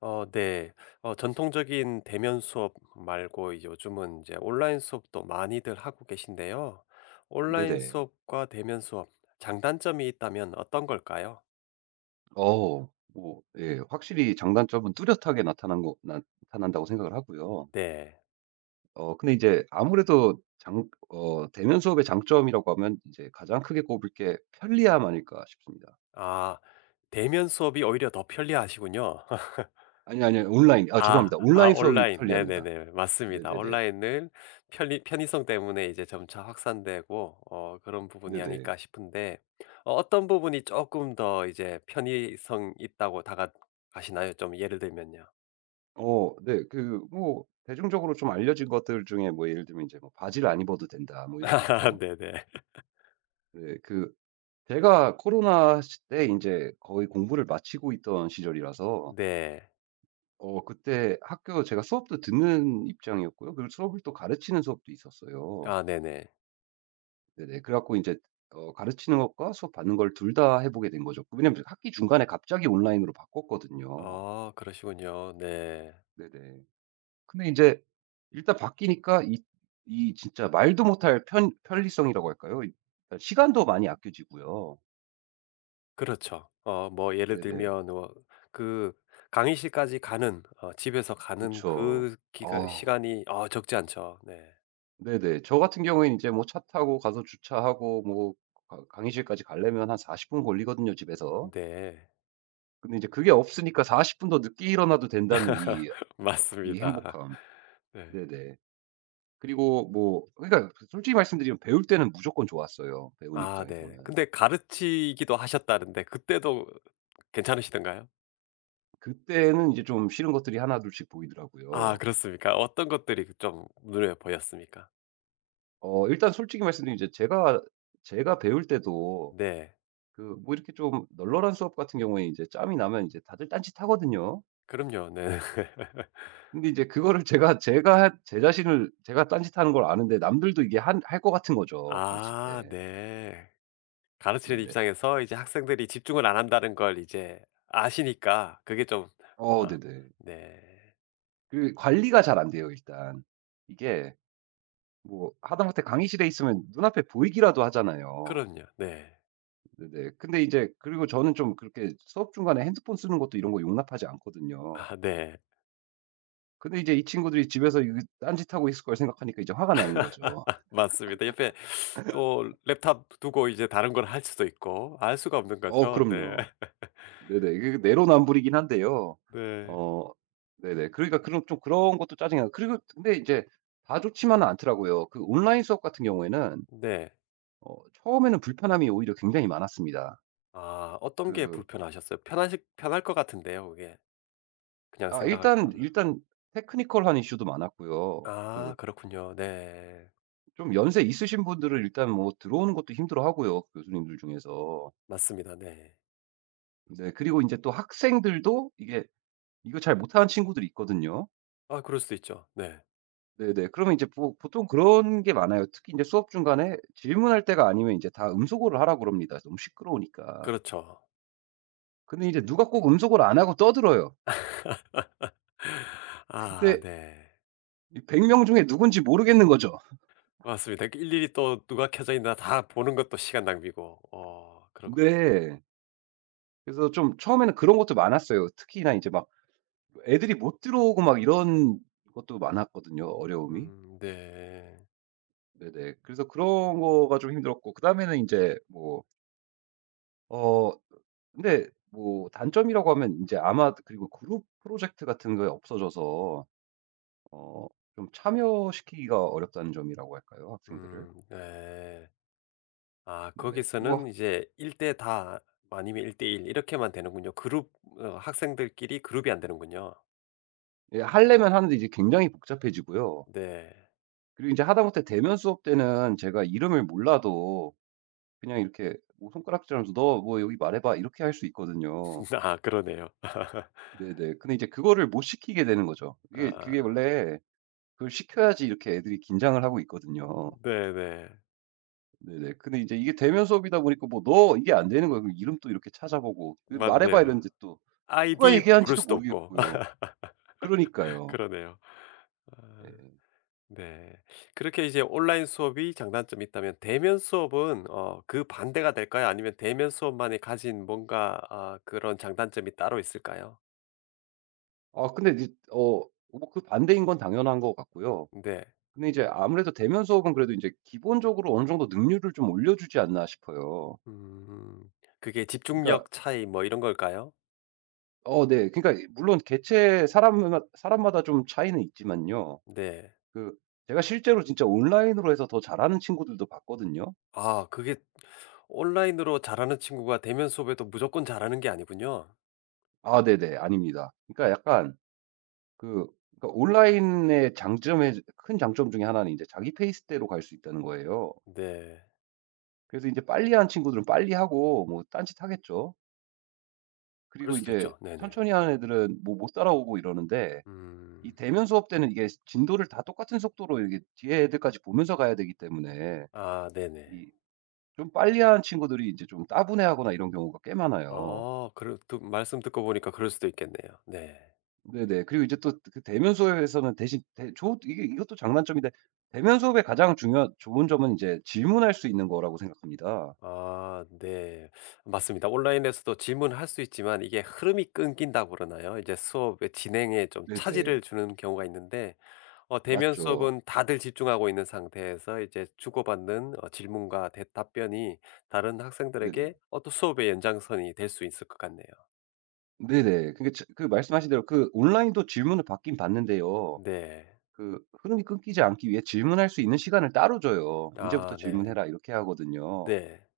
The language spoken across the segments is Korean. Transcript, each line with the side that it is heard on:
left: 네. 전통적인 대면 수업 말고 이제 요즘은 이제 온라인 수업도 많이들 하고 계신데요. 온라인
right: 네네.
left: 수업과 대면 수업 장단점이 있다면 어떤 걸까요?
right: 어 뭐 예 확실히 장단점은 뚜렷하게 나타난다고 생각을 하고요.
left: 네.
right: 근데 이제 아무래도 장 어 대면 수업의 장점이라고 하면 이제 가장 크게 꼽을 게 편리함 아닐까 싶습니다.
left: 아 대면 수업이 오히려 더 편리하시군요.
right: 아니, 아니 온라인. 아
left: 아.
right: 죄송합니다.
left: 아
right: 온라인 수업이
left: 온라인.
right: 편리합니다.
left: 네네네. 맞습니다.
right: 네네네.
left: 온라인은 편리 편의성 때문에 이제 점차 확산되고 그런 부분이
right: 네네.
left: 아닐까 싶은데 어떤 부분이 조금 더 이제 편의성 있다고 다가가시나요? 좀 예를 들면요.
right: 네. 그 뭐 대중적으로 좀 알려진 것들 중에 뭐 예를 들면 이제 뭐 "바지를 안 입어도 된다." 뭐 이런 게
left: 아,
right: 있죠.
left: 네네.
right: 네. 그 제가 코로나 시 때 이제 거의 공부를 마치고 있던 시절이라서
left: 네.
right: 그때 학교 제가 수업도 듣는 입장이었고요. 그리고 수업을 또 가르치는 수업도 있었어요.
left: 아 네네.
right: 네네. 그래 갖고 이제 가르치는 것과 수업 받는 걸 둘 다 해 보게 된 거죠. 그 왜냐면 학기 중간에 갑자기 온라인으로 바꿨거든요.
left: 그러시군요. 네.
right: 네네. 근데 이제 일단 바뀌니까 이 진짜 말도 못할 편 편리성이라고 할까요? 일단 시간도 많이 아껴지고요.
left: 그렇죠. 뭐 예를
right: 네네.
left: 들면 그 강의실까지 가는 집에서 가는
right: 그쵸.
left: 그 기간
right: 아.
left: 시간이 적지 않죠. 네.
right: 네네. 저 같은 경우에는 이제 뭐 차 타고 가서 주차하고 뭐 강 강의실까지 가려면 한 40분 걸리거든요, 집에서.
left: 네.
right: 근데 이제 그게 없으니까 40분 더 늦게 일어나도 된다는 이 이
left: 맞습니다.
right: 행복함.
left: 네.
right: 네네. 그리고 뭐 그러니까 그 솔직히 말씀드리면 배울 때는 무조건 좋았어요, 배우는
left: 아 네.
right: 입장에서는.
left: 근데 가르치기도 하셨다는데 그때도 괜찮으시던가요?
right: 그때는 이제 좀 싫은 것들이 하나둘씩
left: 아
right: 보이더라고요.
left: 그렇습니까? 어떤 것들이 그 좀 눈에 보였습니까?
right: 일단 솔직히 말씀드리면 이제 제가 배울 때도
left: 네.
right: 그 뭐 이렇게 좀 널널한 수업 같은 경우에 이제 짬이 나면 이제 다들 딴짓하거든요.
left: 그럼요. 네.
right: 근데 이제 그거를 제가 제 자신을 제가 딴짓하는 걸 아는데 남들도 이게 한 할 것 같은 거죠, 가르칠
left: 아
right: 때.
left: 네. 가르치는
right: 네네.
left: 입장에서 이제 학생들이 집중을 안 한다는 걸 이제 아시니까 그게 좀. 아
right: 네네.
left: 네.
right: 그 관리가 잘 안 돼요, 일단. 이게 뭐 하다못해 강의실에 있으면 눈앞에 보이기라도 하잖아요.
left: 그럼요. 네.
right: 네네. 근데 이제 그리고 저는 좀 그렇게 수업 중간에 핸드폰 쓰는 것도 이런 거 용납하지 않거든요.
left: 아 네.
right: 근데 이제 이 친구들이 집에서 이거 딴짓하고 있을 걸 생각하니까 이제 화가 나는 거죠.
left: 맞습니다. 옆에 또 랩탑 두고 이제 다른 걸 할 수도 있고 알 수가 없는 거죠. 네.
right: 그럼요. 네네. 그 내로남불이긴 한데요.
left: 네.
right: 어 네네. 그러니까 그런 좀 그런 것도 짜증이 나고 그리고 근데 인제 다 좋지만은 않더라고요. 그 온라인 수업 같은 경우에는
left: 네.
right: 어 처음에는 불편함이 오히려 굉장히 많았습니다.
left: 아 어떤 게
right: 그
left: 불편하셨어요? 편하실 편할 것 같은데요 그게 그냥
right: 아 일단
left: 생각하기로는.
right: 일단 테크니컬한 이슈도 많았고요. 그
left: 아 그렇군요. 네.
right: 좀 연세 있으신 분들은 일단 뭐 들어오는 것도 힘들어하고요, 교수님들 중에서.
left: 맞습니다. 네.
right: 네. 그리고 인제 또 학생들도 이게 이거 잘 못하는 친구들이 있거든요.
left: 아 그럴 수도 있죠. 네.
right: 네네. 그러면 이제 보 보통 그런 게 많아요. 특히 이제 수업 중간에 질문할 때가 아니면 이제 다 음소거를 하라고 그럽니다, 너무 시끄러우니까.
left: 그렇죠.
right: 근데 이제 누가 꼭 음소거를 안 하고 떠들어요.
left: 아
right: 근데
left: 네.
right: 백100명 중에 누군지 모르겠는 거죠.
left: 맞습니다. 이렇게 일일이 또 누가 켜져 있나 다 보는 것도 시간 낭비고. 그렇군요.
right: 네. 그래서 좀 처음에는 그런 것도 많았어요. 특히나 이제 막 애들이 못 들어오고 막 이런 것도 많았거든요, 어려움이.
left: 네.
right: 네네. 그래서 그런 거가 좀 힘들었고 그다음에는 이제 뭐 어 근데 뭐 단점이라고 하면 이제 아마 그리고 그룹 프로젝트 같은 게 없어져서 어 좀 참여시키기가 어렵다는 점이라고 할까요? 학생들을.
left: 네. 아
right: 네네. 그
left: 거기서는
right: 뭐
left: 이제 1대다 아니면 1대1 이렇게만 되는군요. 그룹 어 학생들끼리 그룹이 안 되는군요.
right: 예 하려면 하는데 이제 굉장히 복잡해지고요.
left: 네.
right: 그리고 이제 하다못해 대면 수업 때는 제가 이름을 몰라도 그냥 이렇게 뭐 손가락질하면서 "너 뭐 여기 말해 봐." 이렇게 할 수 있거든요.
left: 아 그러네요.
right: 네네. 근데 이제 그거를 못 시키게 되는 거죠. 그게
left: 아
right: 원래 그걸 시켜야지 이렇게 애들이 긴장을 하고 있거든요.
left: 네네.
right: 네네. 근데 이제 이게 대면 수업이다 보니까 뭐 "너." 이게 안 되는 거예요. 그럼 이름도 이렇게 찾아보고. "그 말해 봐." 이랬
left: 맞네요.
right: 는데 또 누가
left: 아이디 부를
right: 얘기하는지도
left: 수도 없고.
right: 모르겠고요. 그러니까요.
left: 그러네요. 아
right: 예.
left: 네. 그렇게 이제 온라인 수업이 장단점이 있다면 대면 수업은 그 반대가 될까요? 아니면 대면 수업만이 가진 뭔가 아 그런 장단점이 따로 있을까요?
right: 아 근데 이제 뭐 그 반대인 건 당연한 것 같고요.
left: 네.
right: 근데 이제 아무래도 대면 수업은 그래도 인제 기본적으로 어느 정도 능률을 좀 올려주지 않나 싶어요.
left: 음. 그게
right: 그러니까
left: 집중력 차이 뭐 이런 걸까요?
right: 네. 그러니까 물론 개체 사람마다 좀 차이는 있지만요.
left: 네.
right: 그 제가 실제로 진짜 온라인으로 해서 더 잘하는 친구들도 봤거든요.
left: 아 그게 온라인으로 잘하는 친구가 대면 수업에도 무조건 잘하는 게 아니군요.
right: 아 네네. 아닙니다. 그러니까 약간 그 그러니까 온라인의 장점의 큰 장점 중에 하나는 인제 자기 페이스대로 갈 수 있다는 거예요.
left: 네.
right: 그래서 이제 빨리 하는 친구들은 빨리 하고 뭐 딴짓 하겠죠.
left: 그럴
right: 그리고 이
left: 수도
right: 제
left: 있죠. 네네.
right: 천천히 하는 애들은 뭐 못 따라오고 이러는데 이
left: 음.
right: 대면 수업 때는 이게 진도를 다 똑같은 속도로 이게 뒤에 애들까지 보면서 가야 되기 때문에
left: 아 네네.
right: 이 좀 빨리 하는 친구들이 이제 좀 따분해하거나 이런 경우가 꽤 많아요.
left: 어그 말씀 듣고 보니까 그럴 수도 있겠네요. 네.
right: 네네. 그리고 이제 또 그 대면 수업에서는 대신 대 조 이게 이것도 장단점인데 대면 수업의 가장 중요한 좋은 점은 이제 질문할 수 있는 거라고 생각합니다.
left: 아 네. 맞습니다. 온라인에서도 질문할 수 있지만 이게 흐름이 끊긴다고 그러나요? 이제 수업의 진행에 좀 차질을
right: 네네.
left: 주는 경우가 있는데 대면
right: 맞죠.
left: 수업은 다들 집중하고 있는 상태에서 이제 주고받는 질문과 대 답변이 다른
right: 네네.
left: 학생들에게 또 수업의 연장선이 될 수 있을 것 같네요.
right: 네네. 그게 그 말씀하신 대로 그 온라인도 질문을 받긴 받는데요.
left: 네.
right: 그 흐름이 끊기지 않기 위해 질문할 수 있는 시간을 따로 줘요. 이제부터
left: 아 네.
right: 질문해라." 이렇게 하거든요.
left: 네.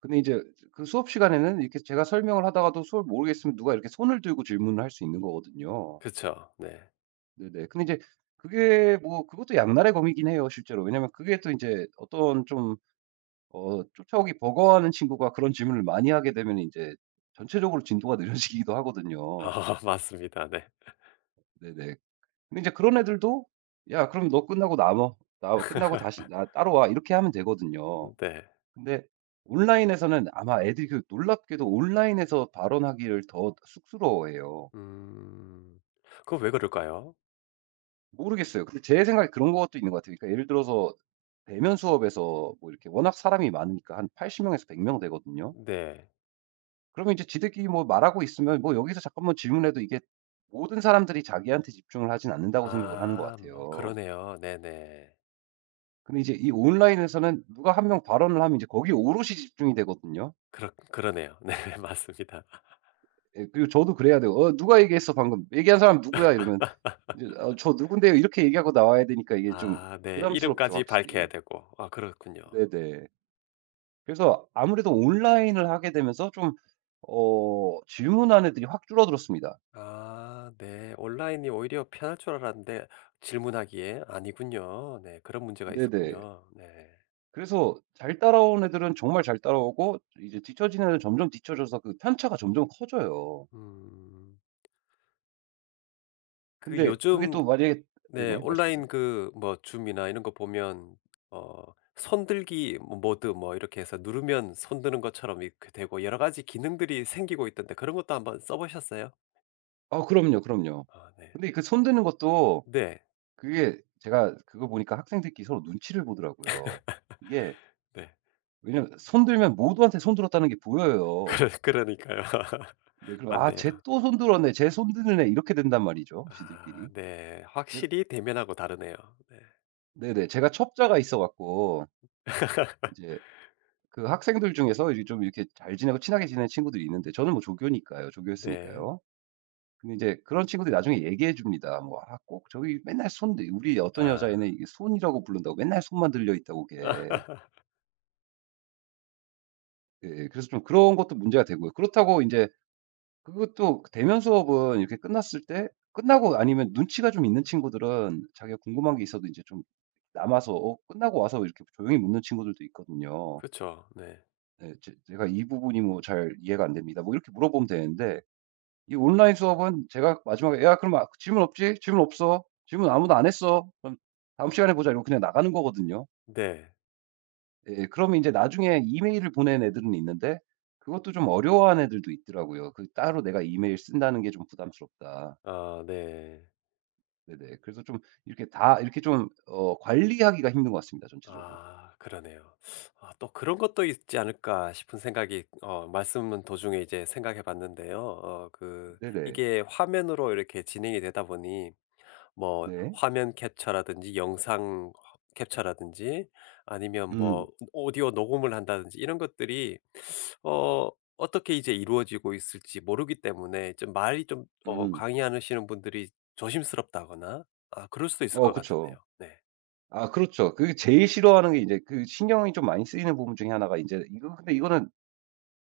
right: 근데 이제 그 수업 시간에는 이렇게 제가 설명을 하다가도 수업 모르겠으면 누가 이렇게 손을 들고 질문을 할 수 있는 거거든요.
left: 그쵸. 네.
right: 네네. 근데 이제 그게 뭐 그것도 양날의 검이긴 해요 실제로. 왜냐면 그게 또 이제 어떤 좀 쫓아오기 버거워하는 친구가 그런 질문을 많이 하게 되면 이제 전체적으로 진도가 느려지기도 하거든요.
left: 아 맞습니다. 네.
right: 네네. 근데 이제 그런 애들도 "야 그럼 너 끝나고 남아. 나 끝나고 다시 나 따로 와." 이렇게 하면 되거든요.
left: 네.
right: 근데 온라인에서는 아마 애들이 그 놀랍게도 온라인에서 발언하기를 더 쑥스러워해요.
left: 음. 그거 왜 그럴까요?
right: 모르겠어요. 근데 제 생각에 그런 것도 있는 것 같아요. 그러니까 예를 들어서 대면 수업에서 뭐 이렇게 워낙 사람이 많으니까 한 80 명에서 100명 되거든요.
left: 네.
right: 그러면 이제 지들끼리 뭐 말하고 있으면 뭐 여기서 잠깐만 질문해도 이게 모든 사람들이 자기한테 집중을 하진 않는다고 생각을 하는 것
left: 아 뭐
right: 같아요.
left: 그러네요. 네네.
right: 근데 이제 이 온라인에서는 누가 한 명 발언을 하면 이제 거기에 오롯이 집중이 되거든요.
left: 그렇 그러네요. 네 맞습니다.
right: 예 그리고 저도 그래야 돼요. 누가 얘기했어 방금. 얘기한 사람 누구야?" 이러면 이제 "아 저 누군데요." 이렇게 얘기하고 나와야 되니까 이게 좀
left: 아 네.
right: 부담스럽죠
left: 이름까지
right: 확실히.
left: 밝혀야 되고. 아 그렇군요.
right: 네네. 그래서 아무래도 온라인을 하게 되면서 좀 질문하는 애들이 확 줄어들었습니다.
left: 아 네. 온라인이 오히려 편할 줄 알았는데 질문하기에 아니군요. 네. 그런 문제가
right: 네네.
left: 있었군요. 네.
right: 그래서 잘 따라온 애들은 정말 잘 따라오고 이제 뒤처지는 애들은 점점 뒤처져서 그 편차가 점점 커져요.
left: 음. 그
right: 근데 그게
left: 요즘
right: 또 만약에
left: 네
right: 네네. 말씀하세요.
left: 온라인 그 뭐 줌이나 이런 거 보면 어 손들기 뭐 모드 뭐 이렇게 해서 누르면 손 드는 것처럼 이렇게 되고 여러 가지 기능들이 생기고 있던데 그런 것도 한번 써 보셨어요?
right: 그럼요, 그럼요.
left: 아 네.
right: 근데 그 손드는 것도
left: 네.
right: 그게 제가 그거 보니까 학생들끼리 서로 눈치를 보더라고요. 이게
left: 네.
right: 왜냐면 손들면 모두한테 손들었다는 게 보여요.
left: 그러니까요.
right: 네 그럼 '아 쟤
left: 맞네요.
right: 또 손들었네. 쟤 손드는 애.' 이렇게 된단 말이죠,
left: 아
right: 지들끼리.
left: 네.
right: 제
left: 확실히 대면하고 다르네요. 네.
right: 네네. 제가 첩자가 있어 갖고 이제 그 학생들 중에서 이제 좀 이렇게 잘 지내고 친하게 지내는 친구들이 있는데 저는 뭐 조교니까요.
left: 네.
right: 조교였으니까요. 근데 이제 그런 친구들이 나중에 얘기해 줍니다. 뭐 "아 꼭 저기 맨날 손 들" 우리 어떤
left: 아.
right: 여자애는 이게 손이라고 부른다고 맨날 손만 들려 있다고 그게. 예. 그래서 좀 그런 것도 문제가 되고요. 그렇다고 이제 그것도 대면 수업은 이렇게 끝났을 때 끝나고 아니면 눈치가 좀 있는 친구들은 자기가 궁금한 게 있어도 이제 좀 남아서 끝나고 와서 이렇게 조용히 묻는 친구들도 있거든요.
left: 그쵸. 네.
right: 예. "제 제가 이 부분이 뭐 잘 이해가 안 됩니다." 뭐 이렇게 물어보면 되는데 이 온라인 수업은 제가 마지막에 "야 그럼 아 질문 없지? 질문 없어. 질문 아무도 안 했어. 그럼 다음 시간에 보자." 이러고 그냥 나가는 거거든요.
left: 네.
right: 예예. 그러면 인제 나중에 이메일을 보낸 애들은 있는데 그것도 좀 어려워하는 애들도 있더라고요. 그 따로 내가 이메일 쓴다는 게 좀 부담스럽다.
left: 아 네.
right: 네네. 그래서 좀 이렇게 다 이렇게 좀 관리하기가 힘든 것 같습니다 전체적으로.
left: 아 그러네요. 아 또 그런 것도 있지 않을까 싶은 생각이 말씀 도중에 이제 생각해 봤는데요. 그
right: 네네.
left: 이게 화면으로 이렇게 진행이 되다 보니 뭐
right: 네.
left: 화면 캡처라든지 영상 캡처라든지 아니면
right: 음.
left: 뭐 오디오 녹음을 한다든지 이런 것들이 어 어떻게 이제 이루어지고 있을지 모르기 때문에 좀 말이 좀
right: 음.
left: 강의하시는 분들이 조심스럽다거나 아 그럴 수도 있을 것
right: 그쵸.
left: 같은데요. 네.
right: 아 그렇죠. 그게 제일 싫어하는 게 이제 그 신경이 좀 많이 쓰이는 부분 중에 하나가 인제 이거 근데 이거는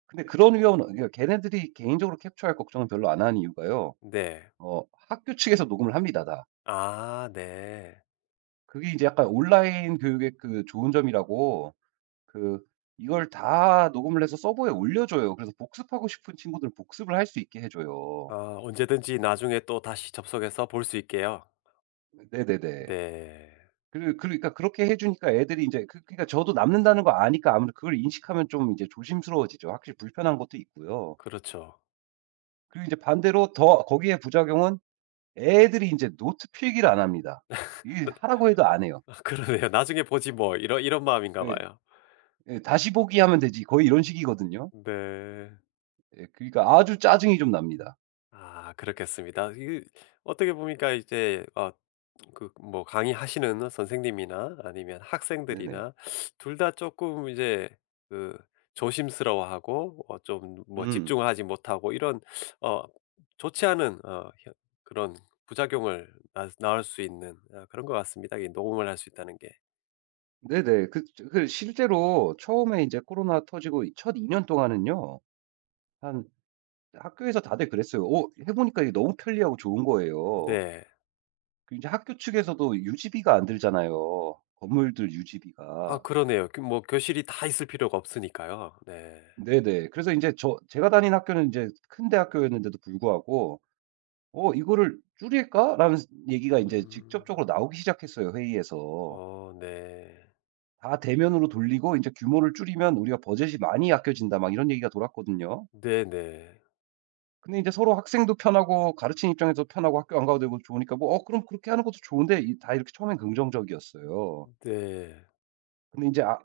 right: 근데 그런 위험은 그러니까 걔네들이 개인적으로 캡처할 걱정은 별로 안 하는 이유가요.
left: 네.
right: 어 학교 측에서 녹음을 합니다 다.
left: 아 네.
right: 그게 이제 약간 온라인 교육의 그 좋은 점이라고 그 이걸 다 녹음을 해서 서버에 올려줘요. 그래서 복습하고 싶은 친구들은 복습을 할 수 있게 해 줘요.
left: 아 언제든지 나중에 또다시 접속해서 볼 수 있게요.
right: 네네네.
left: 네.
right: 그 그러니까 그렇게 해 주니까 애들이 인제 그 그러니까 저도 남는다는 거 아니까 아무래도 그걸 인식하면 좀 이제 조심스러워지죠. 확실히 불편한 것도 있고요.
left: 그렇죠.
right: 그리고 이제 반대로 더 거기에 부작용은 애들이 이제 노트 필기를 안 합니다. 이게 하라고 해도 안 해요.
left: 그러네요. '나중에 보지 뭐.' 이런 마음인가
right: 예.
left: 봐요.
right: 예. "다시 보기 하면 되지." 거의 이런 식이거든요.
left: 네.
right: 예. 그러니까 아주 짜증이 좀 납니다.
left: 아 그렇겠습니다. 이 어떻게 보니까 이제 그 뭐 강의하시는 선생님이나 아니면
right: 네네.
left: 학생들이나 둘 다 조금 이제 그 조심스러워하고 좀 뭐
right: 음.
left: 집중하지 못하고 이런 어 좋지 않은 어 현 그런 부작용을 낳 낳을 수 있는 그런 것 같습니다 이 녹음을 할 수 있다는 게.
right: 네네. 그 실제로 처음에 이제 코로나 터지고 첫2년 동안은요. 한 학교에서 다들 그랬어요. 어 해 보니까 이게 너무 편리하고 좋은 거예요.
left: 네.
right: 그 인제 학교 측에서도 유지비가 안 들잖아요, 건물들
left: 아
right: 유지비가.
left: 그러네요. 그 뭐 교실이 다 있을 필요가 없으니까요. 네.
right: 네네. 그래서 인제 제가 다닌 학교는 인제 큰 대학교였는데도 불구하고 "이거를 줄일까?"라는 얘기가 이제
left: 음.
right: 직접적으로 나오기 시작했어요 회의에서.
left: 네.
right: 다 대면으로 돌리고 이제 규모를 줄이면 우리가 버젯이 많이 아껴진다." 막 이런 얘기가 돌았거든요.
left: 네네.
right: 근데 이제 서로 학생도 편하고 가르치는 입장에서도 편하고 학교 안 가도 되고 좋으니까 뭐 그럼 그렇게 하는 것도 좋은데." 이 다 이렇게 처음엔 긍정적이었어요.
left: 네.
right: 근데 이제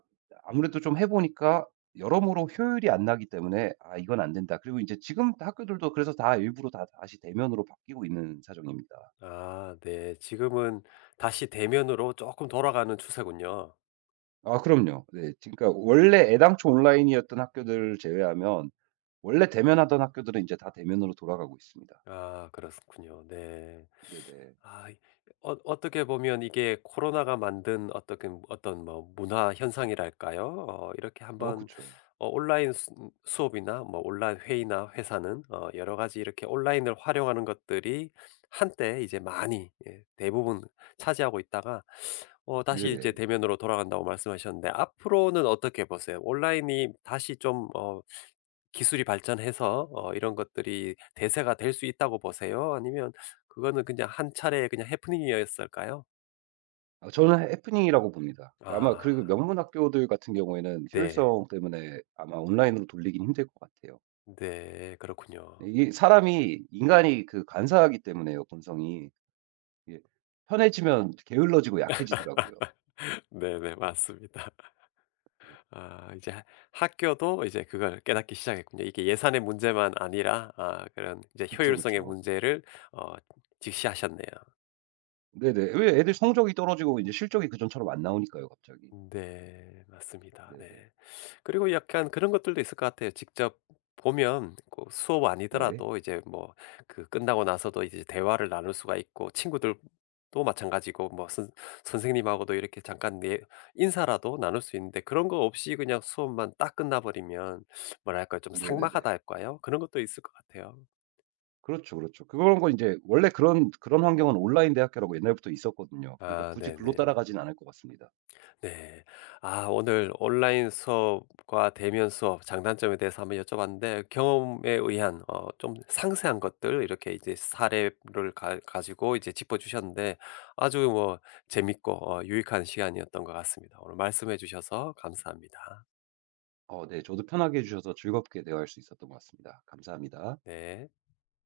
right: 아무래도 좀 해 보니까 여러모로 효율이 안 나기 때문에 '아 이건 안 된다.' 그리고 이제 지금 학교들도 그래서 다 일부러 다 다시 대면으로 바뀌고 있는 사정입니다.
left: 아 네. 지금은 다시 대면으로 조금 돌아가는 추세군요.
right: 아 그럼요. 네. 그러니까 원래 애당초 온라인이었던 학교들을 제외하면 원래 대면하던 학교들은 이제 다 대면으로 돌아가고 있습니다.
left: 아 그렇군요. 네.
right: 네네.
left: 아 이 어떻게 보면 이게 코로나가 만든 어떻 어떤 뭐 문화 현상이랄까요? 이렇게 한번
right: 그쵸.
left: 온라인 수 수업이나 뭐 온라인 회의나 회사는 여러 가지 이렇게 온라인을 활용하는 것들이 한때 이제 많이 예 대부분 차지하고 있다가 다시 이제
right: 네네.
left: 대면으로 돌아간다고 말씀하셨는데 앞으로는 어떻게 보세요? 온라인이 다시 좀어 기술이 발전해서 이런 것들이 대세가 될 수 있다고 보세요? 아니면 그거는 그냥 한 차례 그냥 해프닝이었을까요?
right: 아 저는 해프닝이라고 봅니다. 아마
left: 아
right: 그리고 명문 학교들 같은 경우에는
left: 네.
right: 효율성 때문에 아마 온라인으로 돌리긴 힘들 것 같아요.
left: 네. 그렇군요.
right: 이게 사람이 인간이 그 간사하기 때문에요, 본성이. 이게 편해지면 게을러지고 약해지더라고요.
left: 네네. 맞습니다. 아 이제 하 학교도 이제 그걸 깨닫기 시작했군요. 이게 예산의 문제만 아니라 아 그런 이제
right: 그쵸,
left: 효율성의
right: 그쵸.
left: 문제를 어 직시하셨네요.
right: 네네. 왜 애들 성적이 떨어지고 이제 실적이 그전처럼 안 나오니까요, 갑자기.
left: 네. 맞습니다.
right: 네네.
left: 네. 그리고 약간 그런 것들도 있을 것 같아요. 직접 보면 꼭 수업
right: 네.
left: 아니더라도 이제 뭐 그 끝나고 나서도 이제 대화를 나눌 수가 있고 친구들도 마찬가지고 뭐 선 선생님하고도 이렇게 잠깐 내 인사라도 나눌 수 있는데 그런 거 없이 그냥 수업만 딱 끝나 버리면 뭐랄까요? 좀
right: 네네네.
left: 삭막하다 할까요? 그런 것도 있을 것 같아요.
right: 그렇죠, 그렇죠. 그런 거 이제 원래 그런 환경은 온라인 대학교라고 옛날부터 있었거든요. 그러니까
left: 아
right: 굳이 글로
left: 네네.
right: 따라가진 않을 것 같습니다.
left: 네. 아 오늘 온라인 수업과 대면 수업 장단점에 대해서 한번 여쭤봤는데 경험에 의한 좀 상세한 것들 이렇게 이제 사례를 가 가지고 이제 짚어 주셨는데 아주 뭐 재밌고 유익한 시간이었던 것 같습니다. 오늘 말씀해 주셔서 감사합니다.
right: 네. 저도 편하게 해 주셔서 즐겁게 대화할 수 있었던 것 같습니다. 감사합니다.
left: 네.